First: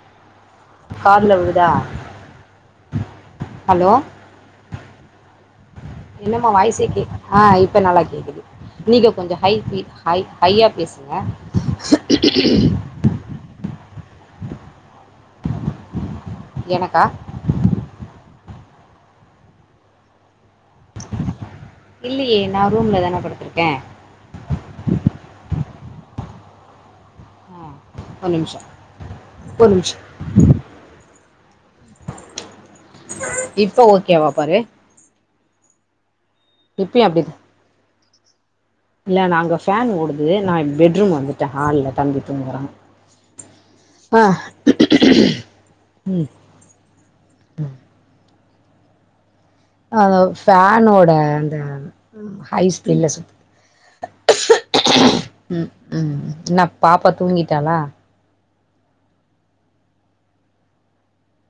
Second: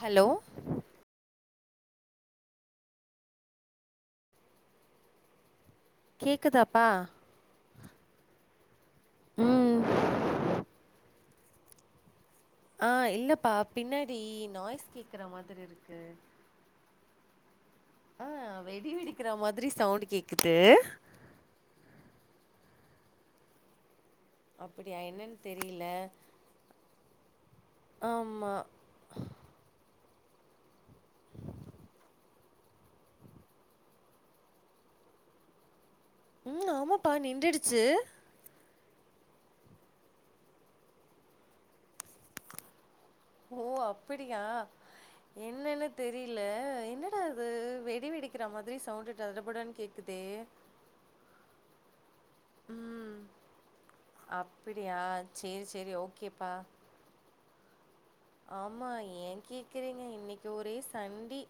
Hello காதுல விழுதா hello என்னமா கேக்குதாப்பா வாயசேகே ஆ இப்ப நல்லா கேக்குது நீங்க கொஞ்சோ ஹை ம் ஸ்பீ ஹை ஹையா பேசுங்க ஆ இல்லப்பா பின்னாடி நாய்ஸ் கேட்குற மாதிரி இருக்கு எனக்கா ஆ வெடி வெடிக்கிற மாதிரி சவுண்டு கேக்குது இல்லேயே நா ரூம்ல தான படுத்துருக்க அப்படியா என்னன் தெரில ஆ ஒரு ஆமா நிமிஷோ ஒரு நிமிஷ் இப்ப ஓகேவா பாரு ம் இப்பயும் ஆமாப்பா நின்றுடுச்சு இல்ல நா அங்க ஃபேன் ஓடுது நா பெட்ரூம் வந்துட்ட ஹால்ல தம்பி தூங்குறான் ஓ ஆ அப்படியா என்னன்னு ம் தெரில என்னடா இது வெடி வெடிக்கிற மாதிரி சவுண்டு டடபுடன் அதா ஃபேனோட அந்த ஹை ஸ்பீட்ல ம் சூத்து அப்படியா சேரி ம் சேரி ம் ஓகேப்பா என்னா பாப்பா தூங்கிட்டாலா ஆமா ஏன் கேக்குறீங்க இன்னிக்கு ஒரே சண்டி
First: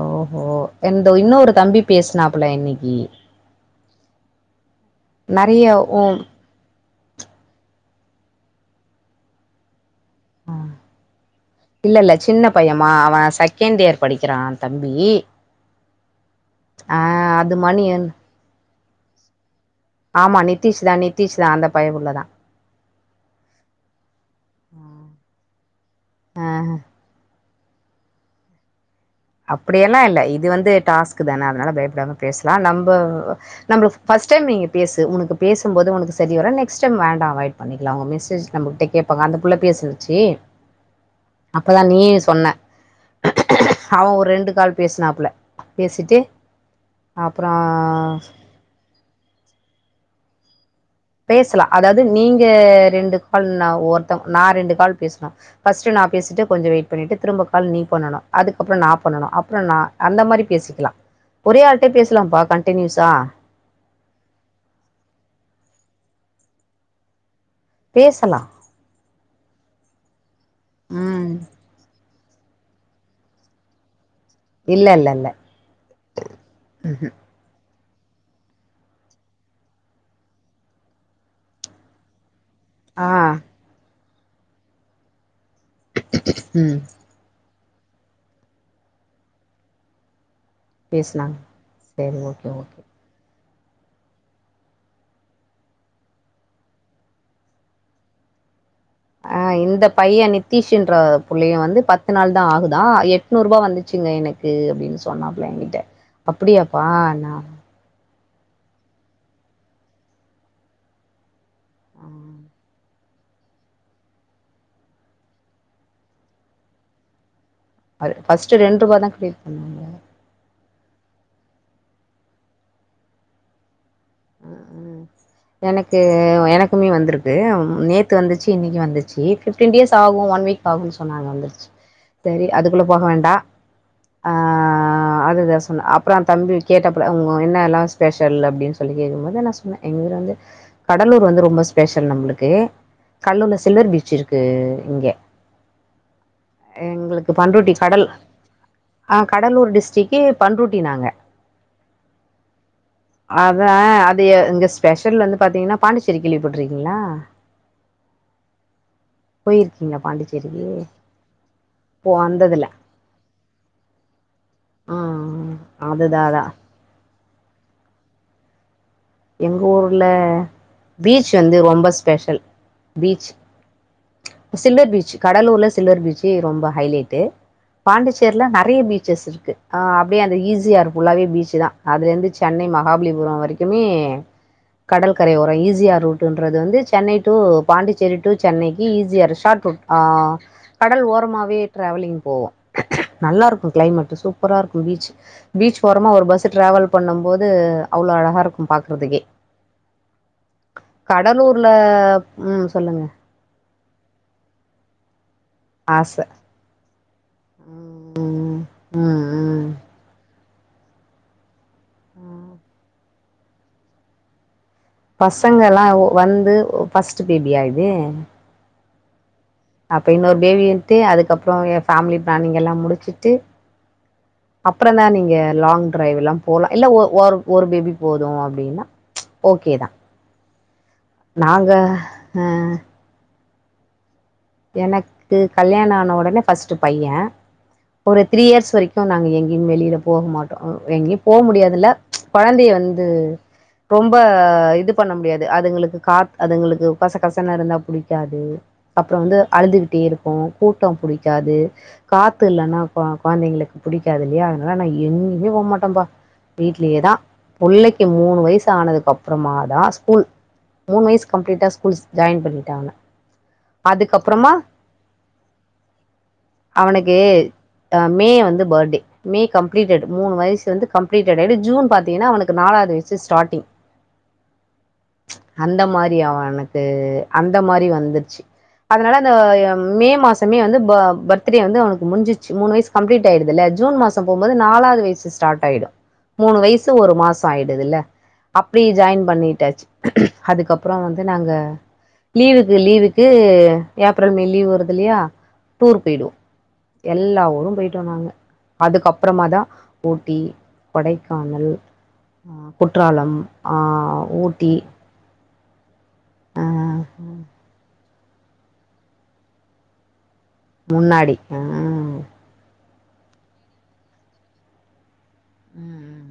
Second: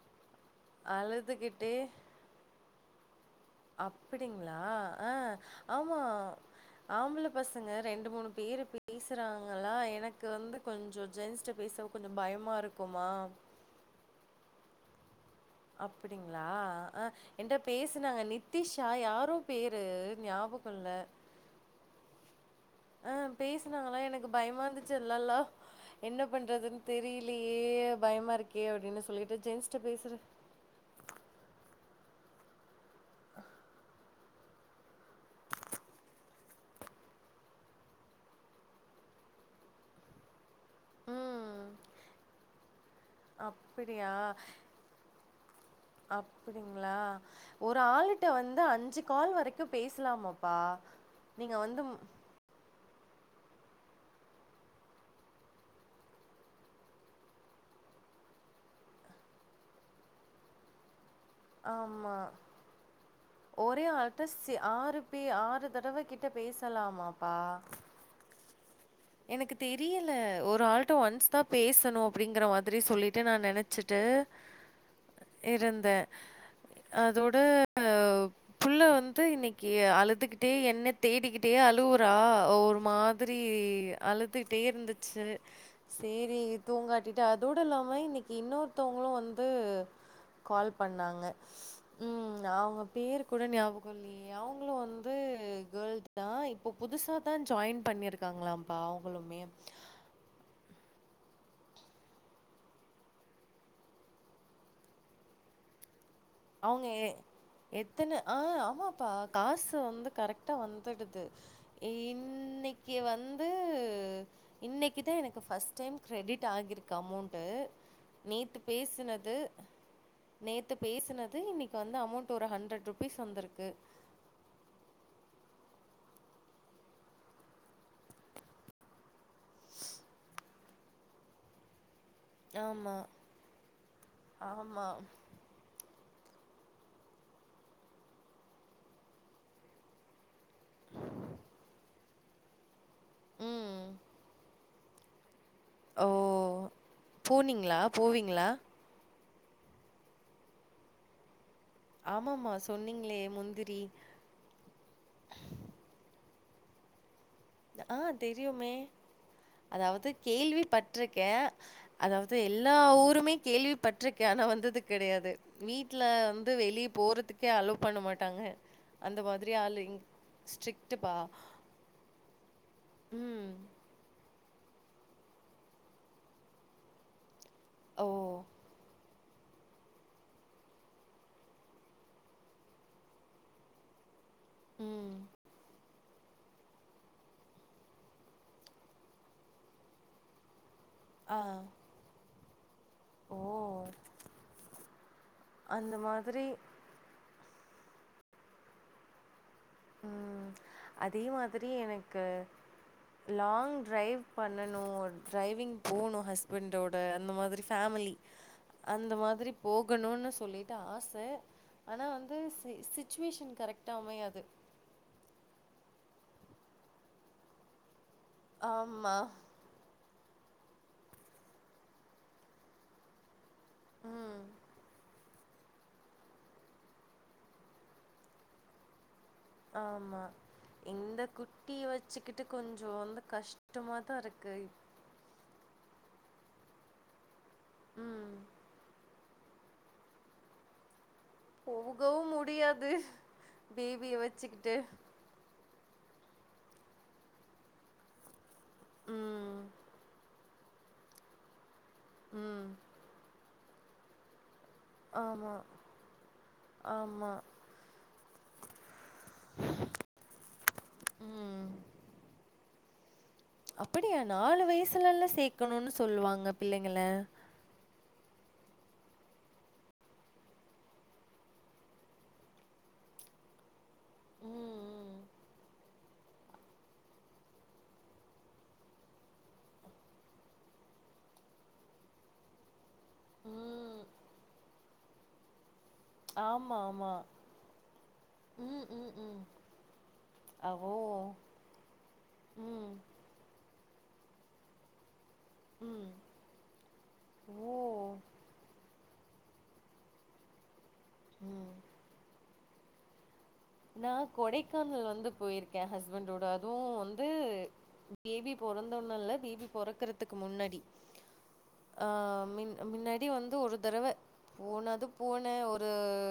ஓஹோ என்ட இன்னொரு அழுதுகிட்டு தம்பி பேசனாப்புல இன்னிக்கி அப்படிங்களா அ நெறைய ஆமா ஓ ஆம்பள பசங்க ரெண்டு மூணு பேரு பேசறாங்களா எனக் கு வந்து கொஞ்சோ ஜென்ஸ்ட்ட பேச கொஞ்சம் பயமா இருக்குமா செகண்டு இயர் படிக்கிறா தம்பி அப்டிங்களா ஆ அ அ அது என்ட்ட மணி பேசனாங்க நித்திஷா யாரோ பேரு ஞாபகோ இல்ல அ அந்த பயபுள்ள தா ஆ பேசுனாங்களா எனக்கு பயமா இருந்துச்சு அல்லல்லா என்ன பண்றதுன் தெரி லியே பயமா இருக்கே அப்டின்னு சொல்லி அப்படி எல்லா இல்ல இது வந்து டாஸ்க் தான அதனால பயப்படாம பேசலா நம்ப நம்பள ஃபஸ்ட் டைம் நீங்க பேசு உனக்கு பேசும்போது உனக்குசரிவர நெக்ஸ்ட் டைம் வேண்டா அவாய்ட் பண்ணிக்கல அவுங்க மெசேஜ்ல நம்பகிட்ட கேப் அப்ப அந்த புள்ள பேசிருச்சு அப்பதா நீயு சொன்ன அப் பிடியா அவன் ஒரு ரெண்டு கால் பேசினாப்புல பேசிட்டு அப்படிங்களா ஒரு அப்புறம் ஆளுட்ட வந் து அஞ்சு கால் வரைக்கு பேசலாமப்பா பேசலா அதாவது நீங்க ரெண்டு கால் அ ஒருத்தவுங்க நா ரெண்டு கால் பேசனு ஃபஸ்ட்டு நா பேசிட்டு கொஞ்சோ வெயிட் பண்ணிட்டு திரும்ப கால் நீ பண்ணனு அதுக்கப்புறோ நா பண்ணனு அப்புறோ நா அந்த மாரி பேசிக்கலா ஒரே ஆள்ட ஆமா. பேசலாம்ப்பா கண்டினியூஸா ஒரே ஆல்ட்ட சி ஆறு பே ஆறு தடவ கிட்ட பேசலாமாப்பா பேசலா எனக்கு தெரியல ஒரு ஆள்ட்ட ஒன்ஸ் ம். தா பேசணு அப்டிங்கிற மாதிரி சொல்லிட்டு நா நெனச்சிட்டு இல்ல, இல்ல, இல்ல. இருந்த அதோட ஒ புள்ள வந்து இன்னக்கி அலுதுகிட்டே என்ன தேடிக்கிட்டே அலுவுறா ஒரு ஆ. மாத்ரி அழுதுட்டே இருந்துச்சு சேரி ம். தூங்காட்டி அதோட இல்லாம இன்னிக்கி இன்னொருத்தவங்களு வந்து கால் பண்ணாங்க பேசுனாங்க. சரி ம் ஓகே, ஓகே. அவங் பேரு கூட ஞாபகம் இல்லையே அவுங்களும் வந்து கேள்தா இப்போ புதுசாதா ஜாயின் பண்ணிருக்காங்களா பாவோ ஆ இந்த பையே நித் தீஷ் என்ற புள்ளையும் வந்து பத்து நாள்தா ஆகுதா எட்நூரூபா வந்துச்சுங்க எனுக்கு அப்டின் சொ சொன்னாப்ல ஏங்கிட்ட அவுங்க எ எத்தன ஆ ஆமாப்பா காசு வந்து கரெக்டா வந்துடுது இன்னக்கீ வந்து இன்னக்கிதா எனக்கு ஃபர்ஸ்ட் டைம் கிரிடிட் ஆகிருக்கு அமௌண்ட்டு அ ஃபர்ஸ்ட்டு நேத்து ரூ. தான் பேசுனது கிரெடிட் பண்ணாங்க. நேத்து பேசுனது இன்னக்கி வந்து அமௌண்ட்டு ஒரு ஹண்ட்ரட் ருபீஸ் வந்துருக்கு ம் ம் எனக்கு எனக்குமே வந்திருக்கு நேத்து வந்துச்சு இன்னிக்கு வந்துச்சு ஃபிஃப்டீன் டேஸ் ஆகும் ஒன் வீக் ஆகும் சொன்னாங்க வந்துருச்சு செரி அதுக்குள்ள ஆமா போக வேண்டா ஆ ஆமா அதுக்தா சொன்னே அப் ப்றோ தம்பி கேட்டாப்ல அவுங்க என்னெல்லா ஸ்பெஷல் அப்டின்னு சொல்லி கேட்கும் போது நா சொன்னே எங்க ஊர் வந்து கடலூர் வந்து ரொம்ப ஸ்பெஷல் நம்மளுக்கு கல்லுல ம் சில்வர் பீச் இருக்கு இங்க ஓ எங்களுக்கு பண்ரொட்டி போனீங்களா கடல் போவீங்களா ஆ கடலூர் டிஸ்ட்டிரிக்கு பண்ருட்டி நாங்க ஆமாமா சொன்னீங்ளே அதா அது எ இங்க ஸ்பெஷல் வந்து பாத்தீங்கன்னா பாண்டிச்சேரி கேள்வி பட்ருக்கீங்ளா ஆ தெரியுமே போயிருக்கீங்களா அதாவ்து கேள்வி பாண்டிச்சேரிக்கு பட்ருக்கே போ அதாவ்து வந்ததில்ல எல்லா ஊருமே கேள்வி பட்ருக்கே வந்தது ஆ கிடையாது வீட்ல அதுதா அதா வந்து வெளிய போறதுக் கே அலோ பண்ண மாட்டாங்க அந்த மாதிரி ஆளு இங் ஸ்ட்ரிட்டுப்பா இது ரொம்ப ஸ்பெஷல் பீச் சில்வர் பீச்சு கடலூர்ல சில்வர் பீச்சி ரொம்ப ஹைலைட்டு ஓ! பாண்டிச்சேர்ல நெறைய பீச் பீச்சர்ஸ் இருக்கு ஆ அப்டியே அந்த ஈ ஸி யார் ஃபுல்லாவே பீச்சுதா அதுலருந்து சென்னை மகாபலிபுரோ வரக்குமே ம். கடல்கரையோரோ ஈ ஸி யார் ரூட் டொல்றது வந்து சென்னை ட்டூ பாண்டிச்சேரி ட்டூ சென்னைக்கி E C R short route ஆ கடல் ஆ. ஓரமாவே டிரேவலிங் போவோ ஓ! நல்லாருக்கும் கிளைமேட்டு சூப்பராருக்கும் பீச்சு பீச் அந்த ஓரமா ஒரு பஸ்சு மாதிரி டிராவல் பண்ணும் போது அவ்ளோ அழகாருக்கும் பாக்றதுக்கே ம் அதே கடலூர்ல மாதிரி எனக்கு உம் சொல்லுங்க லாங் ட்ரைவ் பண்ணனு ட்ரைவிங் ஆச போணும் ஹஸ்பண்டோட இந்த மாதிரி ஃபேம்மிலி ம் அந்த ம் மாதிரி போகணும்னு சொல்லி ட்டா ஆச ஆனா வந்து ம் சிச்சுவேஷன் கரெக்டா அமையாது பசங்கெல்லா வந்து ஃபர்ஸ்ட்டு பேபியா இது ஆம்மா அப்ப இன்னொரு பேபின்ட்டு அதுக்கப்புறோ ஃபேம்லி பிளானிங்கல்லா முடிச்சுட்டு ம் அப்றம்தா நீங்க லாங் ட்ரைவ்லாம் போலா இல்ல ஒ ஒரு ஒரு பேபி போது அப்டினா ஆமா இந்த நாங்க குட்டிய அ வச்சுக்கிட்டு கொஞ்சோ வந்து கஷ் டமா தா இருக்கு எனக்கு கல்யாணான உடனே ஃபஸ்ட் பைய ஒரு ம் த்ரீ இயர்ஸ் வரைக்கு நாங்க எங்கயு வெளில போக மாட்டோ எங்கயு போக முடியாதுல போகவு கொழந்தைய முடியாது வந்து பேபிய ரொம்ப வச்சுக்கிட்டு இது பண்ண முடியாது அதுங்களுக்கு காத் அதுங்களுக்கு கச கச ன்னு இருந்தா புடிக்காது அப்றோ வந்து ம் அழுதுகிட்டே இருக்கு கூட்டோ புடிக்காது காத்து ம் இல்லனா கொழந்தைங்களுக்கு புடிக்காது இல்லயா அதனால நா எங்கயு ஆமா போக மாட்டே பா வீட்லயே தா ஆமா புள்ளைக்கு மூணு வயசு ஆனதுக்கு அப்றோமா தா ஸ்கூல் மூணு வயசு கம்ப்ளீட்டா ம். ஸ்கூல்ஸ் ஜாயின் பண்ணிட்டாங்க அப்டியா அதுக்கப்புறமா நாலு வயசுலல்லா சேக்கணுன்னு சொல்லுவாங்க பிள்ளைங்கள அவனுக்கு மே வந்து பர்டே மே கம்ப்ளீடட் மூணு வயசு வந்து கம்ப்ளீடட்டு ஜூன் பாத்தீங்கன்னா அவக்கு நாலாவது வயசு ஸ்டாடிங் [inaudible] ம் ம் ம் அந்த மாரி அவனுக்கு அந்த மாரி வந்துச்சு அதனால அந்த மே மாசமே வந்து ப பர்த்டே வந்து அவக்கு முஞ்சிச்சு மூணு வயசு கம்ப்ளீட் ம், ஆயிடுதுல்ல ஜூன் ம். மாசோ போகு போது நாலாது வயசு ஸ்டார்ட் ஆயிடு மூணு ஆமா, வயசு ஆமா. ஒரு மாச ஆயிடுதுல்ல அப்டி ம், ம், ஜாயின் ம். பண்ணிட்டாச்சு ஆ, அதுக்கப்பறோ ஓ! வந்து நாங்க லீவுக்கு ம், லீவுக்கு ஏப்ரல் மே லீவ் வருது இல்லயா டூர் ம். போயிடுவோ எல்லா ஓ! ஊரும் போயிட்டோ நாங்க அதுக்கப்பறமா தா ஊட்டி கொடைக்கானல் ம். குற்றாலம் ஆ நா ஊட்டி கொடைக்கானல் வந்து போயிருக்கே ஹஸ்பண்டோட ஆ அது வந்து பேபி பொறந்தொன்ன இல்ல பேபி பொறக்கறதுக்கு முன்னாடி முன்னாடி அ அ மின்னாடி வந்து ஒரு தரவ போனது போனே ஒரு ம்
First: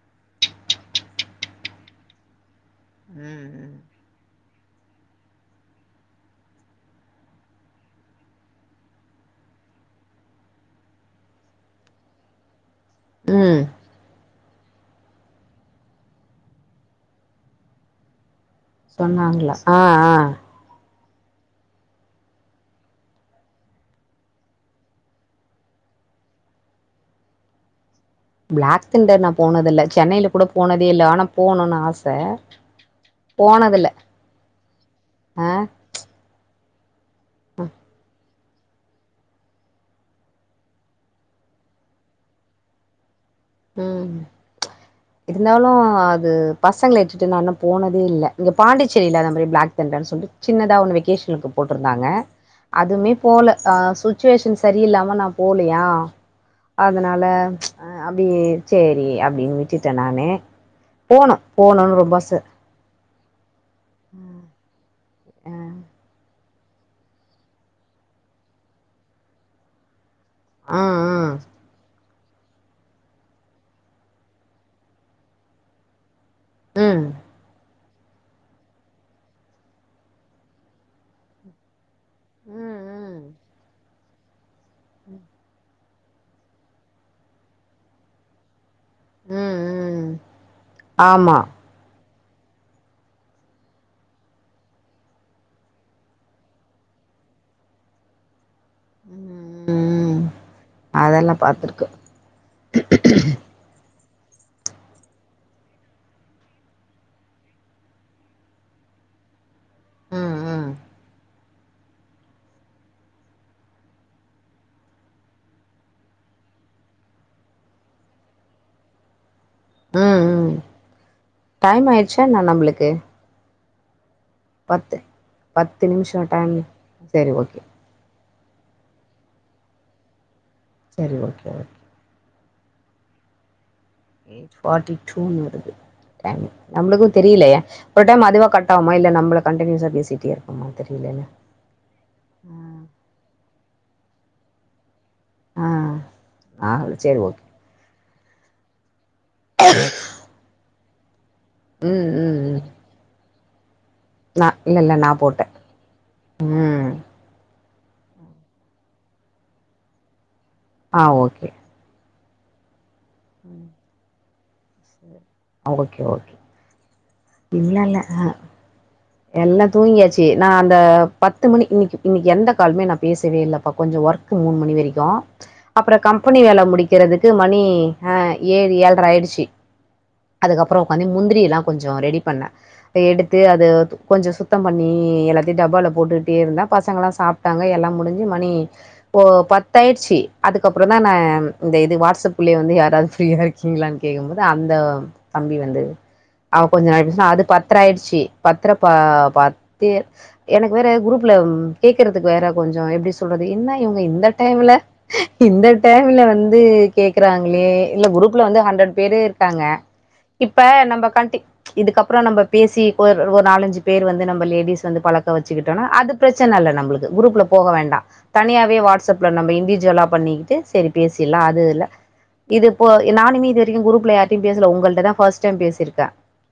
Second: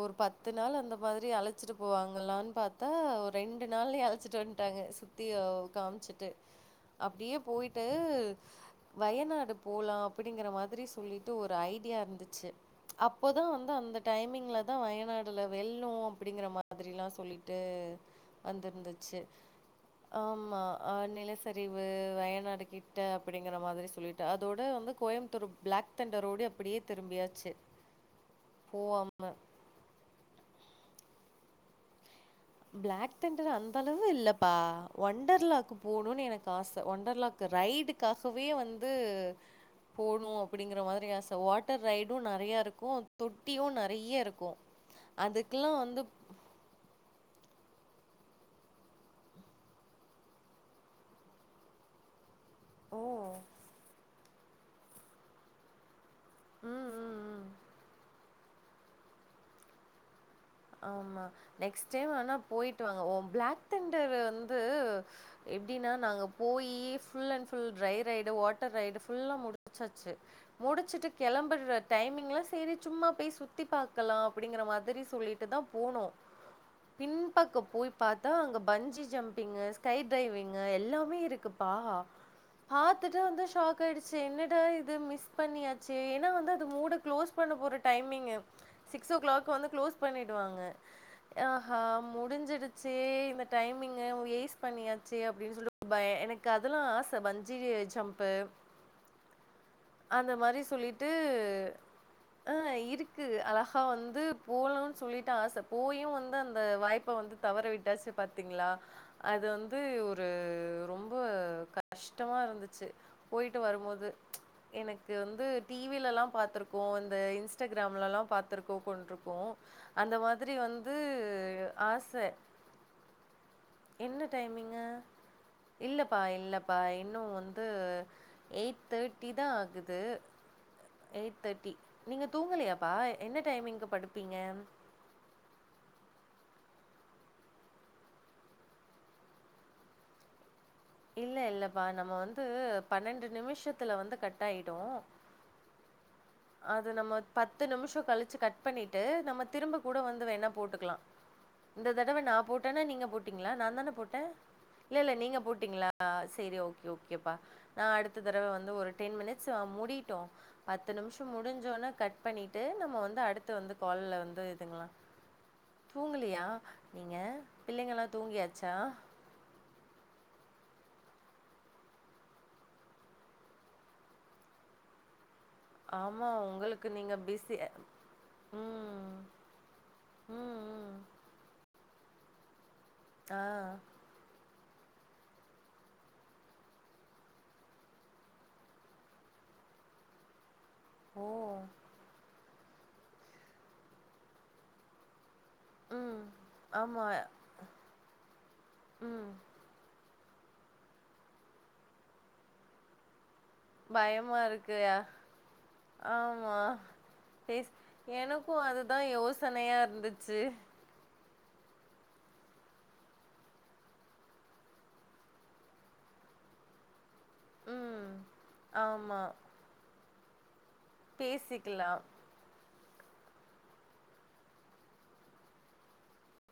ஒரு பத்து நாள் அந்த மாரி அழச்சிட்டு போவாங்களான்னு பாத்தா ஒரு ரெண்டு ம் நாள்ல அழச்சிட்டு வ விட்டாங்க சுத்திய காம்ச்சுட்டு அப்டியே போயிட்டு வயநாடு போலா அப்டிங்கற மாரி சொல்லிட்டு ஒரு ஐடியா இருந்துச்சு அப்போதா ம் வந்து அந்த டைமிங்ல தா வயநாடுல வெள்ளோ அப்டிங்கற மாதிரில்லா சொல்லிட்டு வந்துருந்துச்சு சொன்னாங்களா ஆ ஆ ஆமா அ நிலசரிவு வயநாடுகிட்ட அப்டிங்கற மாரி சொல்லிட்டு அதோட வந்து கோயமுத்தூர் பிளாக் தண்டரோடு அப்டியே திரும்பியாச்சு போ பிளாக் தண்டர் நா போனது இல்ல சென்னையல கூட போனதே இல்ல ஆனா போணுனு ஆச பிளாக் தெண்டர் அந்த போனதில்ல அளவு இல்லப்பா ஆ ஒண்டர்லாக்கு போணும்னு எனக் ஆச ஒண்டர்லாக்கு ரைடுக்கா இப்பவே வந்து போணு அப்டிங்கற மாரி ஆச வாட்டர் ரைடும் நறைய இருக்கு தொட்டியு ம் நறைய இருக்கு இருந்தாலு அதுக்ல்லா வந்து அது பசங்கள இட்டுட்டு நா போனதே இல்ல இங்க பாண்டிசேரில அத மாரி பிளாக் தண்டர்னு சொல்லிட்டு சின்னதா ஒரு வெகேஷனுக்கு போட்டிருந்தாங்க ஓ அதுமே போல அ சுச்சுவேஷன் சரியில்லாம நா போலயா ம் ம் அதனால ம் ச் அப்டயே சேரி அப்டின்னு விட்டுட்ட நானு ஆமா போனு நெக்ஸ்ட் போணுன்னு டைம் ரொம்ப வேணா ஆச போய் திட்டுவாங்க ஒ பிளாக் தண்டர் வந்து அ எப்டினா நாங்க போயி full and full dry ride water ride ஃபுல்லா முடிச்சாச்சு ஆ முடிச்சிட்டு ஆ கெளம்பிற் அ டைமிங்ல சேரி சும்மா போய் சுத்தி பாக்கலா அப்டிங்கிற மாரி சொல்லிட் டுதா போனோ ம் பின்பக்க போய் பாத்தா அங்க பஞ்சி ஜம்பிங்கு ஸ்கை ட்ரைவிங்கு எல்லாமே இருக்குப்பா ம் பாத்துட்டு ம் வந்து ஷாக் ஆயிடுச் சு என்னடா இது மிஸ் பண்ணியாச்சே ஏனா வந்து அது மூட கிளோஸ் பண்ண போற டைமிங்கு சிக்ஸ் ஓ கிளாக் ம் வந்து க்ளோஸ் ம் பண்ணிடுவாங்க ஆமா யா ஆ முடிஞ்சிடுச்சு இந்த டைமிங்க வேஸ் பண்ணியாச்சே அப்டின்னு சொல்டு பய எனக்கு அதெல்லா ஆச வஞ்ஜியே ஜம்ப்பு ம் ம் அந்த மாரி சொல்லிட்டு அதெல்லா பாத்துருக்கு ஆ ஹ இருக்குது அழகா அப்பா வந்து போலான் சொல்லிட்டு ஆச போயு வந்து அந்த வாய்ப்ப வந்து தவற விட்டாச்சு பாத்தீங்களா அது வந் து ஒரு ம் ம் ரொம்ப கஷ்டமா இருந்துச்சு போயிட்டு வருபோது எனக்கு வந்து டிவில எல்லா பாத்திருக்கோ இந்த இன்ஸ்டாகிராம்ல ல்லா பாத்திருக்கோ கொண்ருக்கோ அந்த ம் மாதிரி ம் வந்து டைம் ஆச ஆயிடுச்சா என்ன நம்பளுக்கு என்ன டைமிங்க பத்து பத்து நிமிஷோ இல்லப்பா டைம் இல்லப்பா இன்னு சரி ஓகே வந்து எயிட் தேட்டி தா ஆகுது சரி எயிட் ஓகே தேட்டி ஓகே நீங்க தூங்கலயாப்பா என்ன டைமிங்கு படு எய்ட் ஃபார்ட்டி டூன்னு வருது டைம் நம்மளுக்கு தெரியலயே ஒரு டைம் அதுவா கட்டாகுமா இல்ல நம்மளா கண்டினியூஸா பேசிட்டே இரு இல்ல இல்லப்பா நம்ம வந்து பன்னெண்டு நிமிஷத்துல வந்து கட் ஆயிடு ஆ ஆ அது நம்ம சேரி ஓகே பத்து நிமிஷோ கழிச்சு கட் பண்ணிட்டு நம்ம திரும்ப கூட வந்து வேணா போட்டுக்கலா இந்த ம் தடவ நா ம் ம் போட்டேனா நீங்க போட்டீங்களா நாந்தான போட் டே நா இல்ல நா இல்ல நீங்க போட்டே போட்டீங்களா செரி ம் ஓகே ஓகேப்பா நா அடுத்த தடவ வந்து ஒரு டென் மினிட்ஸ் அ முடியட்டு பத்து ஆ நிமிஷோ ஓகே முடிஞ்சோன கட் பண்ணிட்டு நம்ம வந்து அடுத்து ம் வந்து கால்ல வந்து இதுங்களா சரி ஓகே ஓகே தூங்கலியா நீங்க இல்ல இல்ல பிள்ளைங்கல்லா தூங்கியாச்சா எல்லா தூங்கியாச்சு நா அந்த பத்து மணி இன்னிக்கி இன்னிக்கி எந்த காலுமே நா பேசவே இல்லப்பா கொஞ்ச ஒர்க் கு மூணு மணி வரைக்கு அப்பறோ ஆமா, கம்பெனி வேல உங்களுக்கு நீங்க முடிக்கிறதுக்கு பிஸி மணி அ ஏழு ஏழ் ர ம். ஆயிடுச்சு ம், அதுக்கப்பறோ ம். உக்காந்து முந்திரி எல்லா கொஞ்சோ ரெடி பண்ணே அத ஆ. எடுத்து அது து கொஞ்சோ சுத்தம் பண்ணி எல்லாத்தையு டப்பால போட்டுட்டே இருந்தா பசங்க எல்லா சாப்டாங்க எல்லா முடிஞ்சு மணி ஓ பத்தாயிடுச்சி அதுக்கப்பறோ தா நா ஓ! இந்த இது வாட்ஸ்சப் உள்ளே வந்து யாராவது ஃப்ரீயா இருக்கீங்களான்னு கேக்குபோது அந்த தம்பி வ ந்து ம். அவ கொஞ்ச ஆமா. ஆயிருச்சனா அது பத்தர ஆயிடுச்சு பத்தர ப ம். பட் தியே எனக்கு வேற குரூப்ல ம் கேக்குறதுக்கு வேற கொஞ்சோ எப்டி சொல்றது என்ன இவுங்க இந்த பயமா டைம்ல இருக்கு. இந்த டைம்ல ஆமா வந்து கேக்குறாங்களே பேஸ் இல்ல குரூப்ல எனக்கு வந்து ஹண்ட்ரட் அதுதா பேரு இருக்காங்க யோசனையா இருந்துச்சு இப்ப நம்ம கண்டி இதுக்கப்பறோ நம்ம பேசி ஒரு ரு ஒரு நாலஞ்சு பேரு வந்து நம்ம லேடிஸ் வந்து பழக்க வச்சுக்கிட்டோன அது பிரெச்சன இல்ல நம்மளுக்கு குரூப்ல போக வேண்டா ம் தனியாவே ஆமா வாட்ஸ்அப்ல நம்ம இண்டிவிஜுவலா பண்ணிக்கிட்டு செரி பேசிலா அது இல்ல பேசிக்கலா இது போ நானுமே இது வரைக்கு குரூப்ல யாரிட்டயு பேசல உங்கள்ட்ட தா ஃபஸ்ட் டைம் பேசிருக்கே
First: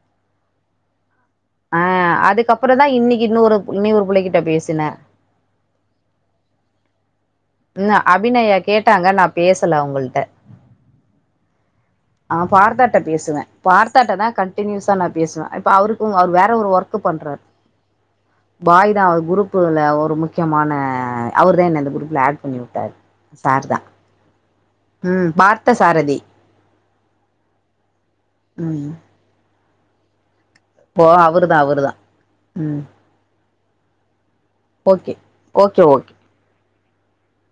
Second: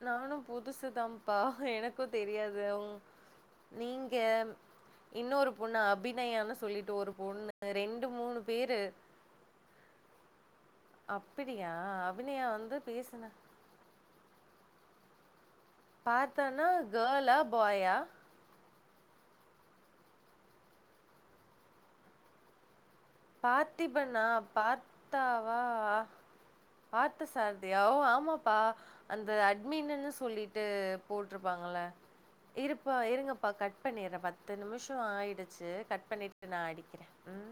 நானு புதுசு தம் ப்பா எனக்கு ஆஹ் தெரியாது அதுக்கப்புறம் உங் தான் இன்னைக்கு இன்னொரு இன்னொரு நீங்க பிள்ளைகிட்ட பேசினேன் இன்னொரு பொண்ணு அபிநயான்னு சொல்லிட்டு ஒரு பொண்ணு ரெண்டு இன்னும் மூணு அபிநயா பேரு கேட்டாங்க நான் பேசல அவுங்கள்ட்ட அப்பிடியா அபிநயா வந்து பார்த்தாட்ட பேசுன பேசுவேன் பார்த்தாட்ட தா கண்டினியூஸா நா பேசுவே இப்ப அவருக்கு அவர் வே ஆனா கேல்லா ஃபாயா பாய் தா அவர் குரூப்புல ஒரு முக்கியமான அவர் தா என்ன இந்த குரூப்ல ஆட் பண்ணி விட்டாரு சார் தான் பார்த்திபண்ணா ம் பார்த்தாவா பார்த்த சாரதி பார்த்த சாரதியா ஓ ஆமாப்பா ம் அந்த அட்மின்னின்னு சொல்லிட் ட்டு ஓ அவரு தான் அவரு போட்ருப்பாங்கல தான் ம் இருப்பா இருங்கப்பா கட் பண்ணிறே பத்து நிமிஷோ ஓகே ஆயிடுச்சு ஓகே ஓகே கட் பண்ணிட் ட்டு நா அடிக்கிறே ம்